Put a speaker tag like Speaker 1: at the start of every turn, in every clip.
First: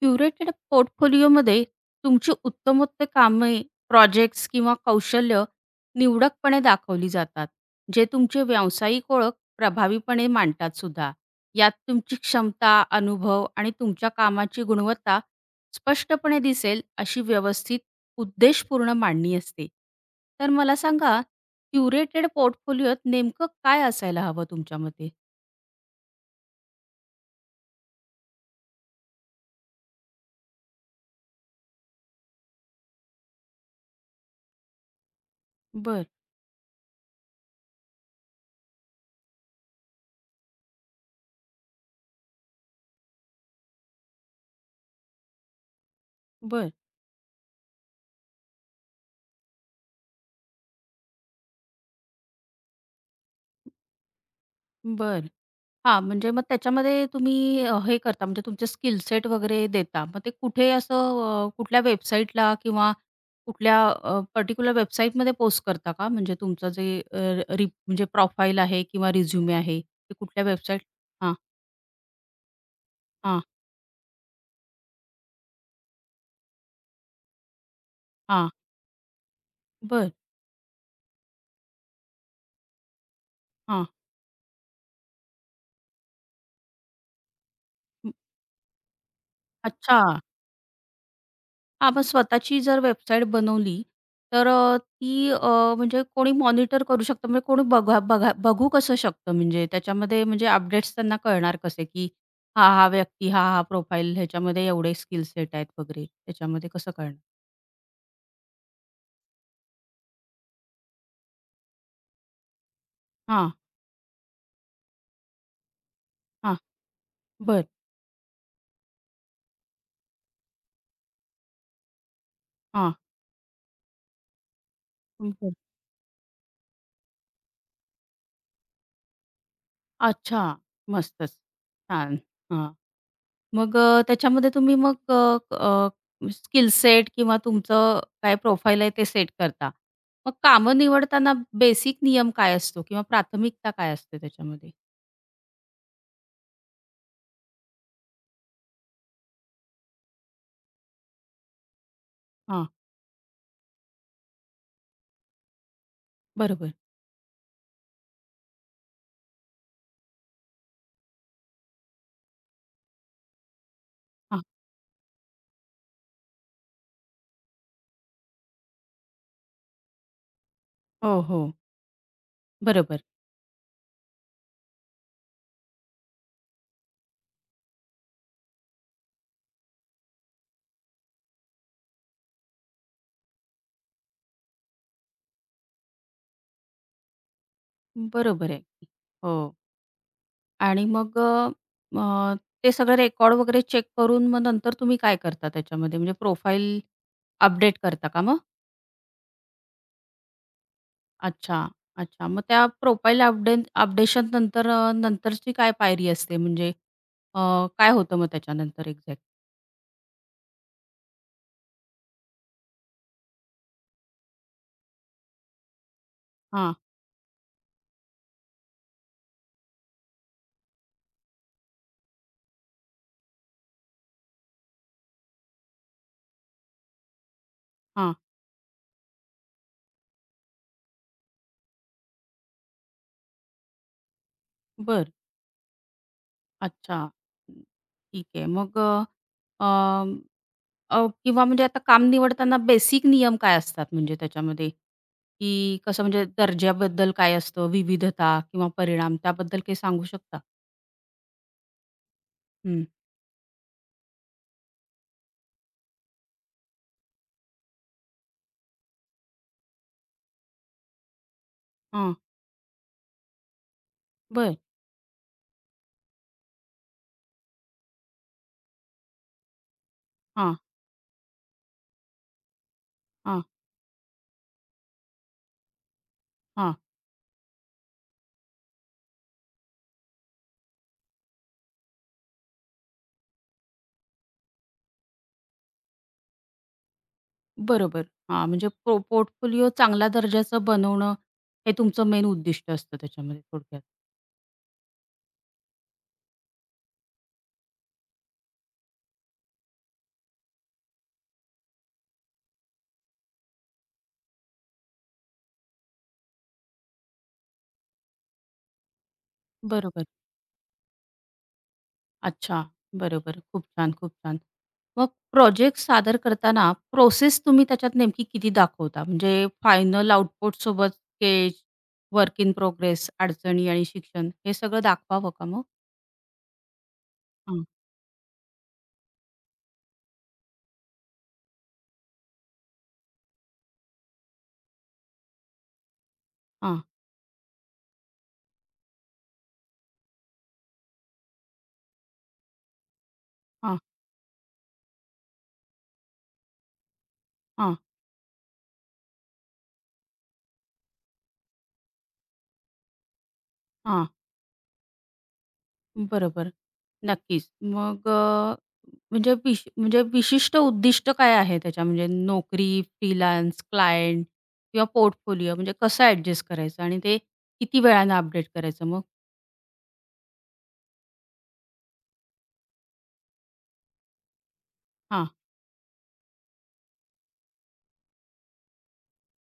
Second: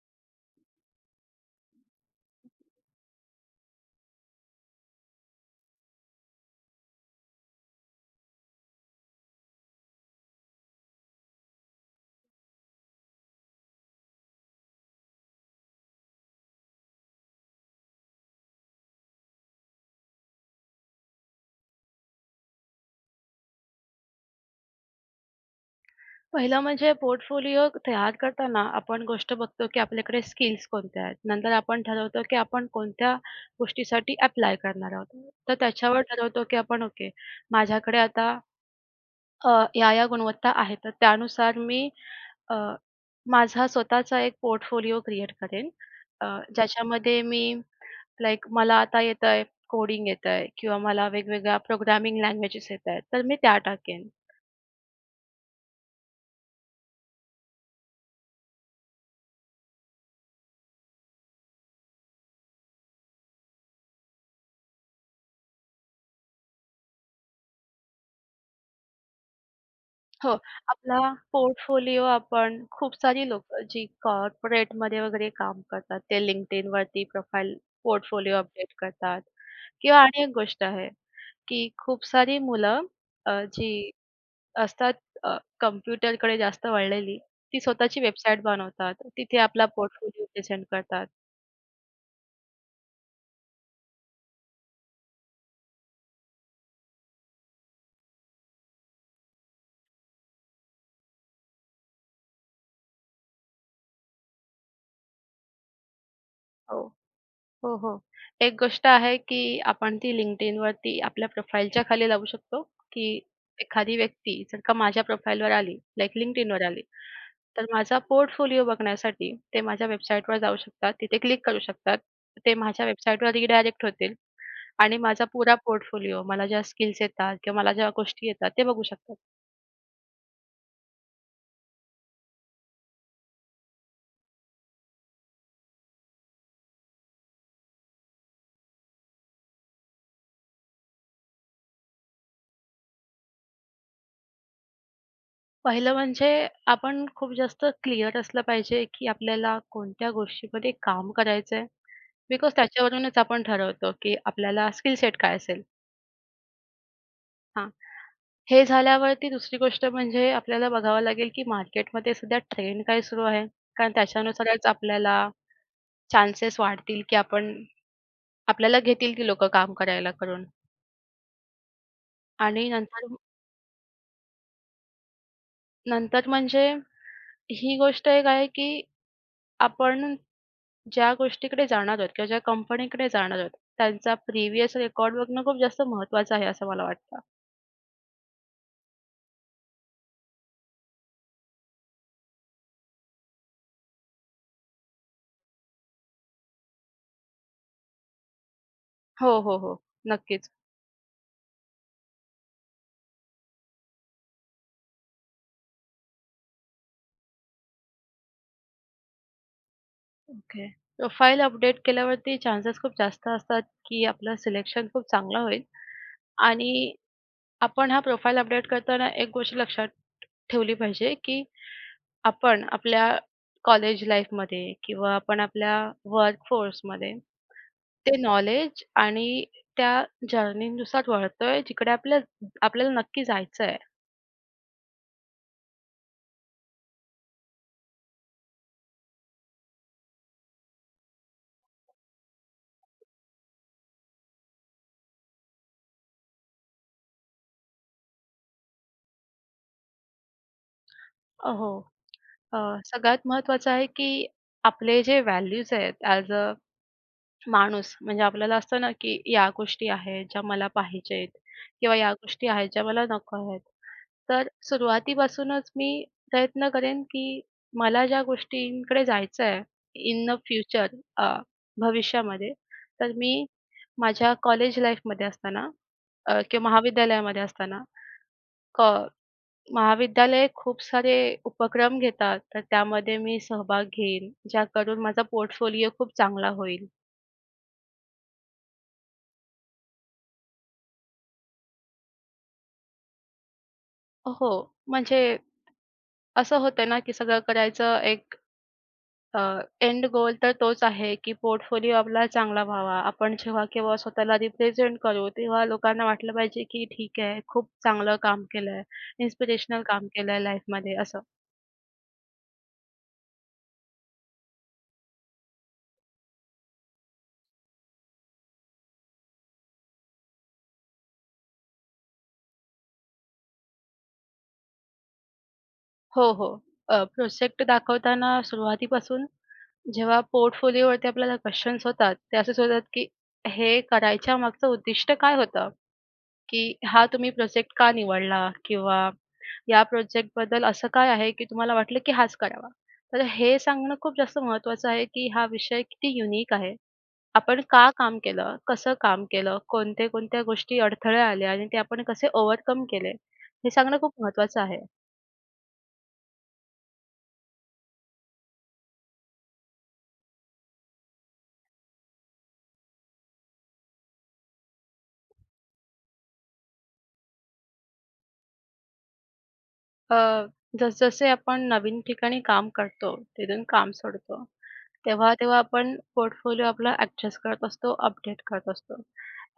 Speaker 1: Curated पोर्टफोलिओमध्ये तुमची उत्तमोत्तम कामे, प्रोजेक्ट्स किंवा कौशल्य निवडकपणे दाखवली जातात, जे तुमची व्यावसायिक ओळख प्रभावीपणे मांडतात सुद्धा. यात तुमची क्षमता, अनुभव आणि तुमच्या कामाची गुणवत्ता स्पष्टपणे दिसेल अशी व्यवस्थित उद्देशपूर्ण मांडणी असते. तर मला सांगा, क्युरेटेड पोर्टफोलिओत नेमकं काय असायला हवं तुमच्या मते?
Speaker 2: पहिलं म्हणजे पोर्टफोलिओ तयार करताना आपण गोष्ट बघतो, की आपल्याकडे स्किल्स कोणत्या आहेत. नंतर आपण ठरवतो, की आपण कोणत्या गोष्टीसाठी ॲप्लाय करणार आहोत. तर त्याच्यावर
Speaker 1: बरं,
Speaker 2: ठरवतो, की आपण ओके माझ्याकडे आता अ, या-या गुणवत्ता आहे. तर त्यानुसार मी अ, माझा स्वतःचा एक पोर्टफोलिओ क्रिएट करेन. अ,
Speaker 1: बरं,
Speaker 2: ज्याच्यामध्ये मी लाइक मला आता येतंय कोडिंग येतंय किंवा मला वेगवेगळ्या प्रोग्रामिंग लँग्वेजेस येतायत, तर मी त्या टाकेन.
Speaker 1: बरं. हां, म्हणजे मग त्याच्यामध्ये तुम्ही हे करता, म्हणजे तुमचे स्किल सेट वगैरे देता. मग ते कुठे असं कुठल्या वेबसाईटला किंवा कुठल्या पर्टिक्युलर वेबसाईटमध्ये पोस्ट करता का? म्हणजे तुमचं जे अ, रि म्हणजे प्रोफाईल आहे किंवा रिझ्युमे आहे, ते
Speaker 2: हो,
Speaker 1: कुठल्या वेबसाईट?
Speaker 2: आपला
Speaker 1: हां,
Speaker 2: पोर्टफोलिओ आपण खूप सारी
Speaker 1: हां,
Speaker 2: लोकं जी कॉर्पोरेटमध्ये वगैरे काम करतात, ते LinkedInवरती प्रोफाइल पोर्टफोलिओ
Speaker 1: हां.
Speaker 2: अपडेट करतात किंवा
Speaker 1: बरं.
Speaker 2: आणि एक गोष्ट आहे, की खूप सारी मुलं जी
Speaker 1: हां.
Speaker 2: असतात कॉम्प्युटरकडे जास्त वळलेली, ती स्वतःची
Speaker 1: हं.
Speaker 2: वेबसाईट बनवतात. तिथे आपला
Speaker 1: अच्छा.
Speaker 2: पोर्टफोलिओ प्रेझेंट करतात.
Speaker 1: हां, मग स्वतःची जर वेबसाईट बनवली, तर ती, म्हणजे कोणी मॉनिटर करू शकतं, म्हणजे कोणी बघा बघा बघू कसं शकतं, म्हणजे त्याच्यामध्ये म्हणजे अपडेट्स त्यांना कळणार कसे, की हा व्यक्ती, हा प्रोफाईल ह्याच्यामध्ये एवढे स्किल सेट आहेत वगैरे, त्याच्यामध्ये
Speaker 2: हो.
Speaker 1: कसं कळणार?
Speaker 2: हो, हो. एक गोष्ट आहे, की आपण ती LinkedInवरती आपल्या प्रोफाईलच्या खाली लावू शकतो, की
Speaker 1: हां,
Speaker 2: एखादी व्यक्ती जर का माझ्या प्रोफाईलवर आली, लाइक
Speaker 1: हां.
Speaker 2: LinkedInवर आली, तर
Speaker 1: बरं.
Speaker 2: माझा पोर्टफोलिओ बघण्यासाठी ते माझ्या वेबसाईटवर जाऊ शकतात. तिथे क्लिक करू शकतात. ते माझ्या
Speaker 1: हां.
Speaker 2: वेबसाईटवर रिडायरेक्ट होतील आणि माझा
Speaker 1: बरं.
Speaker 2: पुरा पोर्टफोलिओ, मला ज्या स्किल्स येतात किंवा मला ज्या गोष्टी येतात, ते बघू शकतात.
Speaker 1: अच्छा. मस्तच. छान. हां. मग त्याच्यामध्ये तुम्ही मग अ, अ, स्किल सेट किंवा तुमचं काय प्रोफाईल आहे ते सेट करता. मग कामं निवडताना बेसिक नियम काय असतो किंवा प्राथमिकता काय असते त्याच्यामध्ये?
Speaker 2: पहिलं म्हणजे आपण खूप जास्त क्लिअर असलं पाहिजे, की आपल्याला कोणत्या गोष्टीमध्ये काम करायचंय. बिकॉज
Speaker 1: हां,
Speaker 2: त्याच्यावरूनच आपण ठरवतो, की आपल्याला स्किल सेट काय असेल.
Speaker 1: बरोबर.
Speaker 2: हां. हे झाल्यावरती दुसरी गोष्ट म्हणजे आपल्याला बघावं लागेल, की मार्केटमध्ये सध्या ट्रेंड काय सुरू आहे. कारण
Speaker 1: हां.
Speaker 2: त्याच्यानुसारच आपल्याला चान्सेस वाढतील, की आपण आपल्याला घेतील ती लोकं काम करायला करून.
Speaker 1: हो, हो.
Speaker 2: आणि
Speaker 1: बरोबर.
Speaker 2: नंतर नंतर म्हणजे ही गोष्ट एक आहे, की आपण ज्या गोष्टीकडे जाणार आहोत किंवा ज्या कंपनीकडे जाणार आहोत, त्यांचा प्रिव्हियस रेकॉर्ड बघणं खूप जास्त महत्त्वाचं आहे, असं मला वाटतं.
Speaker 1: बरोबर आहे. की. हो. आणि मग अ, अ, ते सगळं रेकॉर्ड वगैरे चेक करून मग नंतर तुम्ही काय करता त्याच्यामध्ये? म्हणजे प्रोफाईल अपडेट करता का?
Speaker 2: हो, हो, हो. नक्कीच.
Speaker 1: अच्छा, अच्छा. मग त्या प्रोफाईल अपडेशन नंतर, नंतरची काय पायरी असते? म्हणजे अ, काय होतं मग त्याच्यानंतर एक्झॅक्ट?
Speaker 2: ओके. प्रोफाइल अपडेट केल्यावरती चान्सेस खूप जास्त असतात, की आपलं सिलेक्शन खूप चांगलं होईल
Speaker 1: हां,
Speaker 2: आणि आपण हा प्रोफाइल अपडेट करताना एक गोष्ट लक्षात ठेवली पाहिजे, की आपण आपल्या कॉलेज लाईफमध्ये किंवा आपण आपल्या वर्क फोर्समध्ये
Speaker 1: हां.
Speaker 2: ते नॉलेज आणि त्या जर्नीनुसार वळतोय जिकडे आपल्याला नक्की जायचं आहे.
Speaker 1: बरं. अच्छा. हं, ठीक आहे. मग अं, किंवा म्हणजे आता काम निवडताना बेसिक नियम काय असतात म्हणजे त्याच्यामध्ये? की कसं, म्हणजे दर्जाबद्दल काय असतं, विविधता किंवा परिणाम, त्याबद्दल काही सांगू शकता?
Speaker 2: हो. अ,
Speaker 1: हं.
Speaker 2: सगळ्यात महत्त्वाचं आहे, की आपले जे व्हॅल्यूज आहेत ॲज अ माणूस म्हणजे आपल्याला असतं ना, की या गोष्टी आहेत ज्या मला पाहिजेत किंवा या
Speaker 1: हां.
Speaker 2: गोष्टी आहेत ज्या मला नको आहेत. तर
Speaker 1: बरं.
Speaker 2: सुरुवातीपासूनच मी प्रयत्न करेन, की मला ज्या गोष्टींकडे जायचं आहे इन अ
Speaker 1: हां,
Speaker 2: फ्युचर भविष्यामध्ये, तर
Speaker 1: हां,
Speaker 2: मी माझ्या कॉलेज लाईफमध्ये असताना किंवा
Speaker 1: हां.
Speaker 2: महाविद्यालयामध्ये असताना क महाविद्यालय खूप सारे उपक्रम घेतात, तर त्यामध्ये मी सहभाग घेईन, ज्या करून माझा पोर्टफोलिओ खूप चांगला होईल.
Speaker 1: बरोबर. हां, म्हणजे पोर्टफोलिओ चांगल्या दर्जाचं बनवणं हे तुमचं मेन उद्दिष्ट असतं त्याच्यामध्ये थोडक्यात.
Speaker 2: हो, म्हणजे असं होतं ना, की सगळं करायचं एक एंड गोल तर तोच आहे, की पोर्टफोलिओ आपला चांगला व्हावा. आपण जेव्हा केव्हा स्वतःला रिप्रेझेंट करू, तेव्हा लोकांना वाटलं पाहिजे, की ठीक आहे, खूप चांगलं काम केलंय, इन्स्पिरेशनल
Speaker 1: बरोबर.
Speaker 2: काम केलंय लाईफमध्ये असं.
Speaker 1: अच्छा. बरोबर. खूप छान, खूप छान. मग प्रोजेक्ट सादर करताना प्रोसेस तुम्ही त्याच्यात नेमकी किती दाखवता? म्हणजे फायनल आउटपुटसोबत स्केच, वर्क इन प्रोग्रेस, अडचणी आणि शिक्षण, हे सगळं दाखवावं का मग?
Speaker 2: हो, हो. प्रोजेक्ट दाखवताना सुरुवातीपासून जेव्हा पोर्टफोलिओवरती आपल्याला क्वेशन्स होतात, ते असेच होतात, की हे करायच्या मागचं उद्दिष्ट काय होतं? की
Speaker 1: हां,
Speaker 2: हा तुम्ही प्रोजेक्ट का निवडला? किंवा या प्रोजेक्टबद्दल असं काय आहे की तुम्हाला वाटलं की हाच करावा? तर हे
Speaker 1: हां,
Speaker 2: सांगणं खूप जास्त महत्त्वाचं आहे की हा विषय किती युनिक आहे. आपण
Speaker 1: हां,
Speaker 2: का काम केलं? कसं काम केलं? कोणत्या-कोणत्या गोष्टी अडथळे आले आणि ते आपण कसे ओव्हरकम केले? हे सांगणं
Speaker 1: हां.
Speaker 2: खूप महत्त्वाचं आहे.
Speaker 1: बरोबर. नक्कीच. मग म्हणजे म्हणजे विशिष्ट उद्दिष्ट काय आहे त्याच्या, म्हणजे नोकरी, फ्रीलान्स, क्लायंट किंवा पोर्टफोलिओ म्हणजे कसं ॲडजस्ट करायचं आणि ते किती वेळानं अपडेट करायचं मग?
Speaker 2: अ, जसजसे आपण नवीन ठिकाणी काम करतो, तिथून काम सोडतो,
Speaker 1: हां,
Speaker 2: तेव्हा-तेव्हा आपण पोर्टफोलिओ आपला ॲडजस्ट करत असतो, अपडेट करत असतो.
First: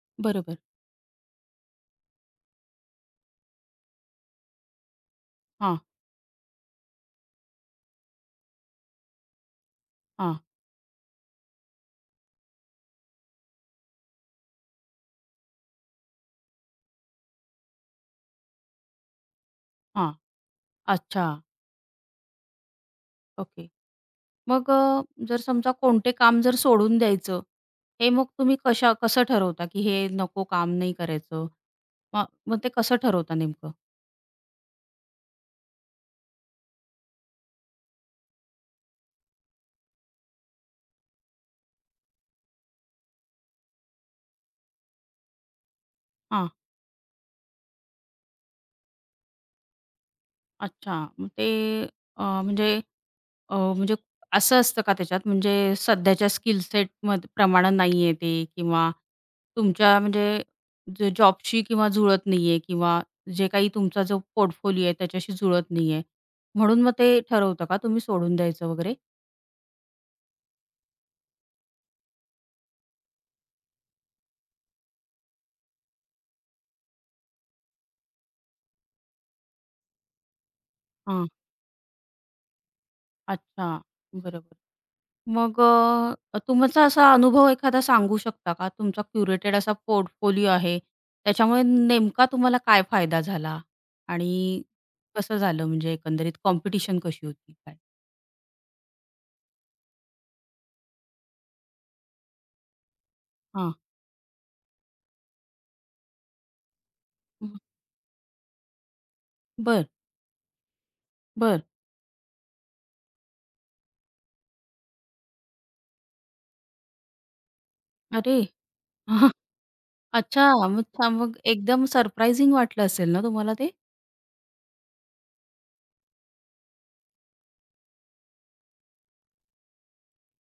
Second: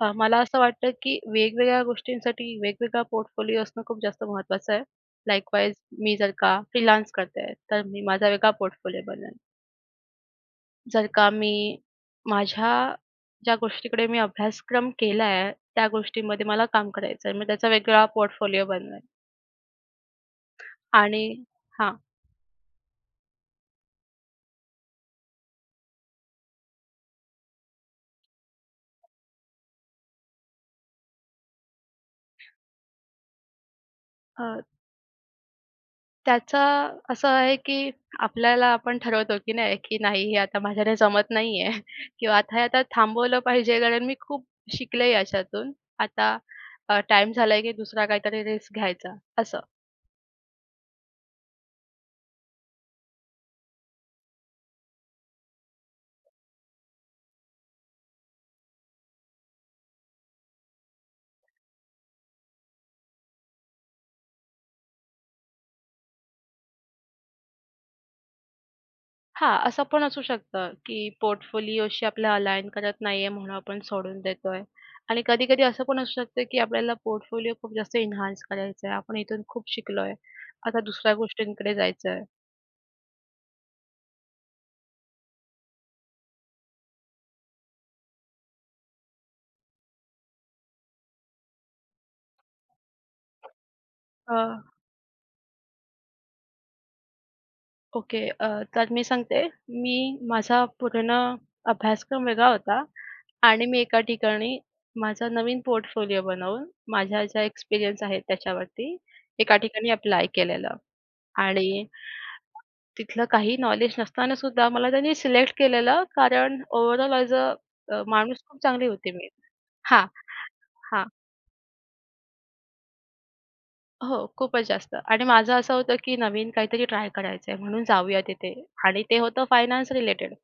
Speaker 2: मला
Speaker 1: बरोबर.
Speaker 2: असं वाटतं, की वेगवेगळ्या गोष्टींसाठी वेगवेगळा पोर्टफोलिओ असणं खूप जास्त महत्त्वाचं आहे. लाइकवाईज
Speaker 1: हां,
Speaker 2: मी जर का फ्रीलान्स करते आहे, तर मी माझा वेगळा पोर्टफोलिओ बनवेन.
Speaker 1: हां,
Speaker 2: जर का मी माझ्या ज्या गोष्टीकडे मी अभ्यासक्रम केला आहे, त्या गोष्टीमध्ये मला काम करायचं आहे. मी त्याचा वेगळा पोर्टफोलिओ बनवेन
Speaker 1: हां.
Speaker 2: आणि
Speaker 1: अच्छा.
Speaker 2: हां,
Speaker 1: ओके. मग जर समजा कोणते काम जर सोडून द्यायचं, हे मग तुम्ही कसं ठरवता, की हे नको, काम नाही करायचं? मग मग ते कसं ठरवता नेमकं?
Speaker 2: त्याचा असं आहे, की आपल्याला आपण ठरवतो, की नाही, की नाही हे आता माझ्याने जमत नाहीये किंवा आता हे आता थांबवलं पाहिजे कारण मी खूप शिकले याच्यातून. आता
Speaker 1: हां.
Speaker 2: टाईम झालाय, की दुसरा काहीतरी रिस्क घ्यायचा असं.
Speaker 1: अच्छा. मग ते म्हणजे, म्हणजे असं असतं का त्याच्यात? म्हणजे सध्याच्या स्किल सेटमध्ये प्रमाणे नाहीये ते, किंवा तुमच्या म्हणजे जॉबशी किंवा जुळत नाहीये, किंवा जे काही तुमचा जो पोर्टफोलिओ आहे त्याच्याशी जुळत नाहीये, म्हणून मग ते ठरवता का तुम्ही सोडून द्यायचं वगैरे?
Speaker 2: हां, असं पण असू शकतं, की पोर्टफोलिओशी आपल्या अलाइन करत नाहीये म्हणून आपण सोडून देतोय. आणि कधी-कधी असं पण असू शकतं, की आपल्याला पोर्टफोलिओ खूप जास्त एन्हान्स करायचा आहे. आपण इथून खूप शिकलोय, आता दुसऱ्या
Speaker 1: हां.
Speaker 2: गोष्टींकडे जायचंय.
Speaker 1: अच्छा. बरोबर. मग तुमचा असा अनुभव एखादा सांगू शकता का? तुमचा क्युरेटेड असा पोर्टफोलिओ आहे, त्याच्यामुळे नेमका तुम्हाला काय फायदा झाला? आणि कसं झालं, म्हणजे एकंदरीत कॉम्पिटिशन कशी होती काय?
Speaker 2: ओके. तर मी सांगते. मी माझा पूर्ण अभ्यासक्रम वेगळा होता आणि
Speaker 1: हां.
Speaker 2: मी एका ठिकाणी माझा नवीन पोर्टफोलिओ बनवून माझ्या ज्या
Speaker 1: हं.
Speaker 2: एक्सपिरियन्स आहेत त्याच्यावरती एका
Speaker 1: बर,
Speaker 2: ठिकाणी अप्लाय केलेलं
Speaker 1: बरं.
Speaker 2: आणि तिथलं काही नॉलेज नसताना सुद्धा मला त्यांनी सिलेक्ट केलेलं कारण ओव्हरऑल ॲज अ
Speaker 1: अरे!
Speaker 2: माणूस खूप चांगली होती मी. हां.
Speaker 1: अच्छा. मग
Speaker 2: हां.
Speaker 1: छान, मग एकदम सरप्रायझिंग वाटलं असेल ना तुम्हाला ते?
Speaker 2: हो, खूपच जास्त आणि माझं असं होतं की नवीन काहीतरी ट्राय करायचंय म्हणून जाऊया तिथे आणि ते होतं फायनान्स रिलेटेड.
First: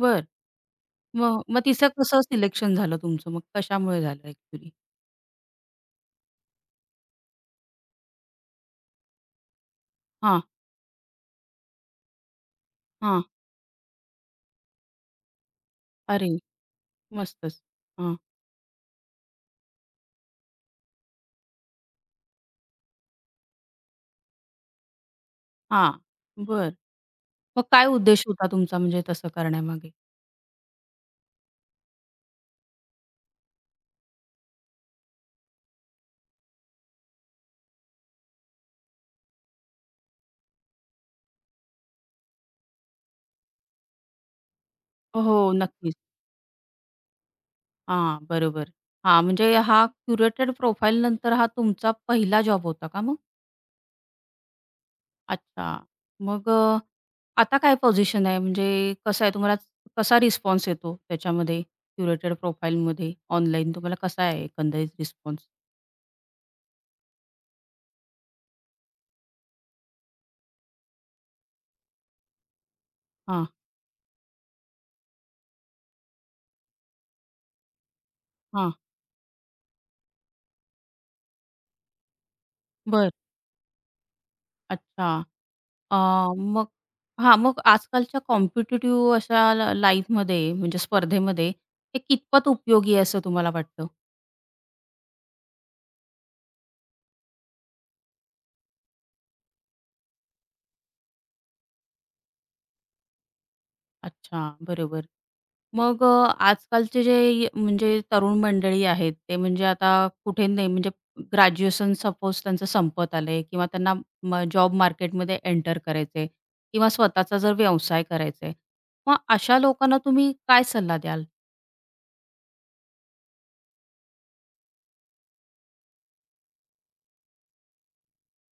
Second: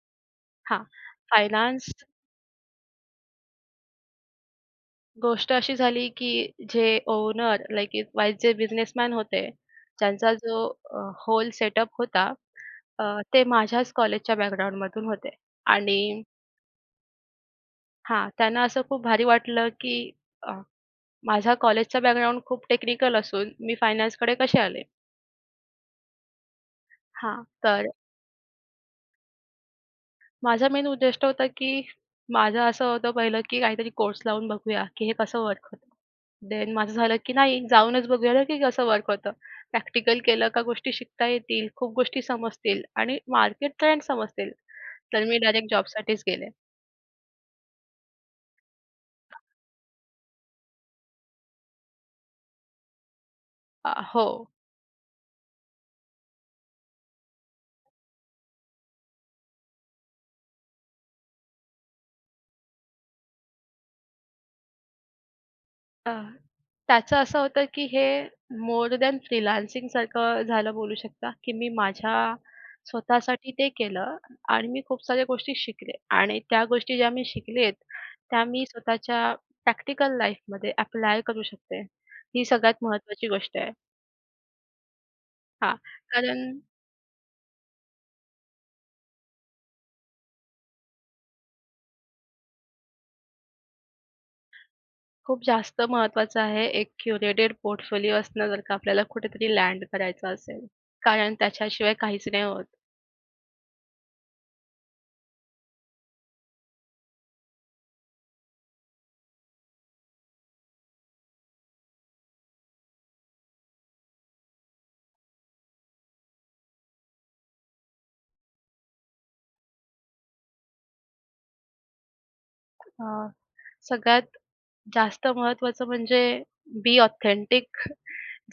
Speaker 1: बरं.
Speaker 2: हां.
Speaker 1: मग मग तिचं
Speaker 2: फायनान्स
Speaker 1: कसं सिलेक्शन झालं तुमचं मग? कशामुळे झालं ॲक्चुअली?
Speaker 2: गोष्ट अशी झाली, की जे ओनर लाइक इट वाईज जे बिझनेसमॅन होते, त्यांचा
Speaker 1: हां,
Speaker 2: जो अ, होल सेटअप होता अ,
Speaker 1: हां.
Speaker 2: ते माझ्याच कॉलेजच्या बॅकग्राऊंडमधून होते. आणि
Speaker 1: अरे! मस्तच. हां,
Speaker 2: हां, त्यांना असं खूप भारी वाटलं, की अ, माझा कॉलेजचा बॅकग्राऊंड खूप टेक्निकल असून मी फायनान्सकडे कसे आले?
Speaker 1: हां. बरं.
Speaker 2: हां,
Speaker 1: मग काय
Speaker 2: तर
Speaker 1: उद्देश होता तुमचा, म्हणजे तसं करण्यामागे?
Speaker 2: माझा मेन उद्दिष्ट होता, की माझं असं होतं पहिलं, की काहीतरी कोर्स लावून बघूया, की हे कसं वर्क होतं. देन माझं झालं, की नाही जाऊनच बघूया ना, की कसं वर्क होतं. प्रॅक्टिकल केलं का गोष्टी शिकता येतील, खूप गोष्टी समजतील आणि मार्केट ट्रेंड समजतील. तर
Speaker 1: हो,
Speaker 2: मी डायरेक्ट
Speaker 1: नक्कीच.
Speaker 2: जॉबसाठीच गेले.
Speaker 1: हां, बरोबर. हां, म्हणजे हा क्युरेटेड प्रोफाईल नंतर हा तुमचा पहिला जॉब होता का मग?
Speaker 2: हो.
Speaker 1: अच्छा. मग आता काय पोझिशन आहे? म्हणजे कसं आहे तुम्हाला, कसा रिस्पॉन्स येतो त्याच्यामध्ये क्युरेटेड प्रोफाईलमध्ये? ऑनलाईन तुम्हाला कसा आहे एकंदरीत रिस्पॉन्स?
Speaker 2: अ, त्याचं असं होतं, की हे मोर दॅन फ्रीलान्सिंगसारखं झालं बोलू शकता, की मी माझ्या
Speaker 1: हां,
Speaker 2: स्वतःसाठी ते केलं आणि मी खूप साऱ्या गोष्टी शिकले आणि त्या गोष्टी ज्या मी शिकलेत, त्या मी
Speaker 1: हां.
Speaker 2: स्वतःच्या प्रॅक्टिकल लाईफमध्ये अप्लाय करू शकते. ही सगळ्यात
Speaker 1: बरं.
Speaker 2: महत्त्वाची गोष्ट आहे.
Speaker 1: अच्छा.
Speaker 2: हां,
Speaker 1: अ,
Speaker 2: कारण
Speaker 1: मग, हां, मग आजकालच्या कॉम्पिटिटिव्ह अशा लाईफमध्ये, म्हणजे स्पर्धेमध्ये, हे कितपत उपयोगी आहे असं तुम्हाला वाटतं?
Speaker 2: खूप जास्त महत्त्वाचं आहे एक क्युरेटेड पोर्टफोलिओ असणं जर का आपल्याला कुठेतरी लँड करायचं असेल, कारण त्याच्याशिवाय काहीच नाही होत.
Speaker 1: अच्छा, बरोबर. मग आजकालचे जे म्हणजे तरुण मंडळी आहेत, ते म्हणजे आता, कुठे नाही म्हणजे ग्रॅज्युएशन सपोज त्यांचं संपत आलंय, किंवा त्यांना जॉब मार्केटमध्ये एंटर करायचंय, किंवा स्वतःचा जर व्यवसाय करायचा आहे, मग अशा लोकांना तुम्ही काय सल्ला द्याल?
Speaker 2: अ, सगळ्यात जास्त महत्त्वाचं म्हणजे बी ऑथेंटिक.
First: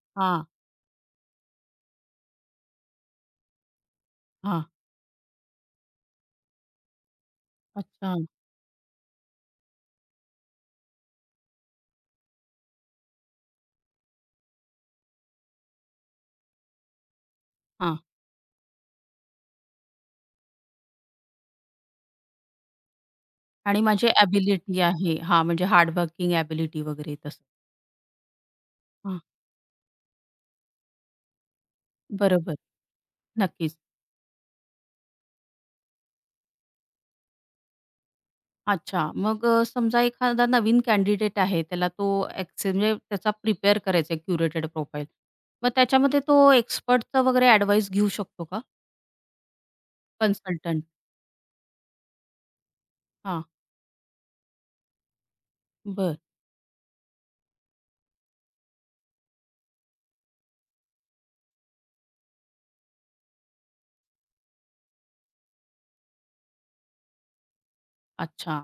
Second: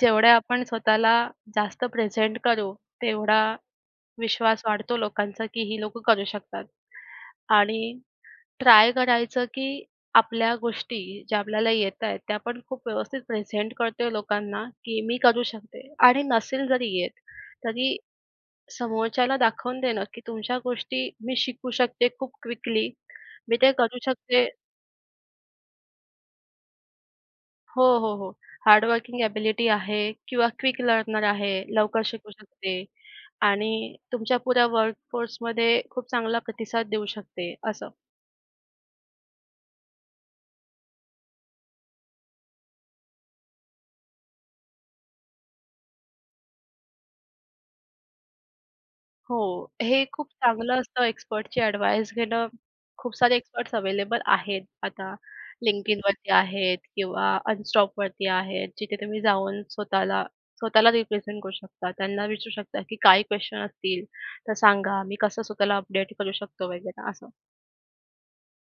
Speaker 2: जेवढ्या
Speaker 1: हां,
Speaker 2: आपण स्वतःला जास्त प्रेझेंट करू, तेवढा विश्वास
Speaker 1: हां.
Speaker 2: वाढतो लोकांचा, की ही लोकं करू शकतात. आणि
Speaker 1: अच्छा.
Speaker 2: ट्राय करायचं, की आपल्या गोष्टी ज्या आपल्याला येतायत, त्या आपण खूप व्यवस्थित प्रेझेंट करतोय लोकांना, की मी करू शकते. आणि नसेल जरी येत, तरी
Speaker 1: हां.
Speaker 2: समोरच्याला दाखवून देणं, की तुमच्या गोष्टी मी शिकू शकते खूप क्विकली. मी ते
Speaker 1: आणि
Speaker 2: करू
Speaker 1: माझी
Speaker 2: शकते
Speaker 1: एबिलिटी आहे. हां, म्हणजे हार्ड वर्किंग एबिलिटी वगैरे तसं.
Speaker 2: हो, हो, हो. हार्ड
Speaker 1: हां,
Speaker 2: वर्किंग एबिलिटी आहे किंवा क्विक लर्नर आहे, लवकर शिकू
Speaker 1: बरोबर.
Speaker 2: शकते आणि
Speaker 1: नक्कीच.
Speaker 2: तुमच्या पुऱ्या वर्कफोर्समध्ये खूप चांगला प्रतिसाद देऊ शकते असं.
Speaker 1: अच्छा, मग समजा एखादा नवीन कॅन्डिडेट आहे, त्याला तो म्हणजे त्याचा प्रिपेअर करायचा आहे क्युरेटेड प्रोफाईल, मग त्याच्यामध्ये तो एक्सपर्टचं वगैरे ॲडवाईस घेऊ शकतो का?
Speaker 2: हो, हे खूप चांगलं
Speaker 1: कन्सल्टंट?
Speaker 2: असतं एक्सपर्टची ॲडव्हाइस घेणं. खूप सारे
Speaker 1: हां,
Speaker 2: एक्सपर्ट्स अवेलेबल आहेत आता.
Speaker 1: बरं.
Speaker 2: LinkedInवरती आहेत किंवा Unstoppवरती आहेत, जिथे तुम्ही जाऊन स्वतःला स्वतःला रिप्रेझेंट करू शकता. त्यांना विचारू शकता की काही क्वेशन असतील तर सांगा, मी कसं स्वतःला अपडेट करू शकतो वगैरे असं.
Speaker 1: अच्छा.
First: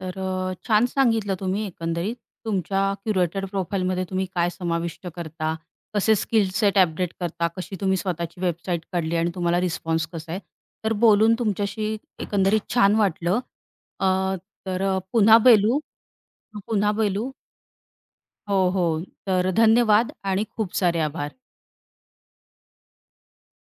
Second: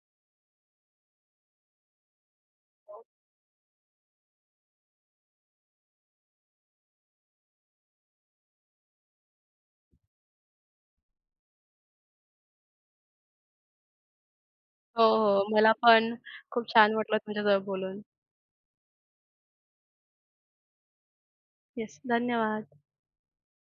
Speaker 1: तर छान सांगितलं तुम्ही एकंदरीत. तुमच्या क्युरेटेड प्रोफाईलमध्ये तुम्ही काय समाविष्ट करता, कसे स्किल सेट अपडेट करता, कशी तुम्ही स्वतःची वेबसाईट काढली आणि तुम्हाला रिस्पॉन्स कसा आहे. तर बोलून तुमच्याशी एकंदरीत छान वाटलं. अ, तर,
Speaker 2: हो,
Speaker 1: पुन्हा
Speaker 2: हो. मला
Speaker 1: बोलू.
Speaker 2: पण खूप
Speaker 1: पुन्हा
Speaker 2: छान वाटलं
Speaker 1: बोलू.
Speaker 2: तुमच्यासोबत बोलून.
Speaker 1: हो, हो. तर धन्यवाद आणि खूप सारे आभार.
Speaker 2: येस, धन्यवाद.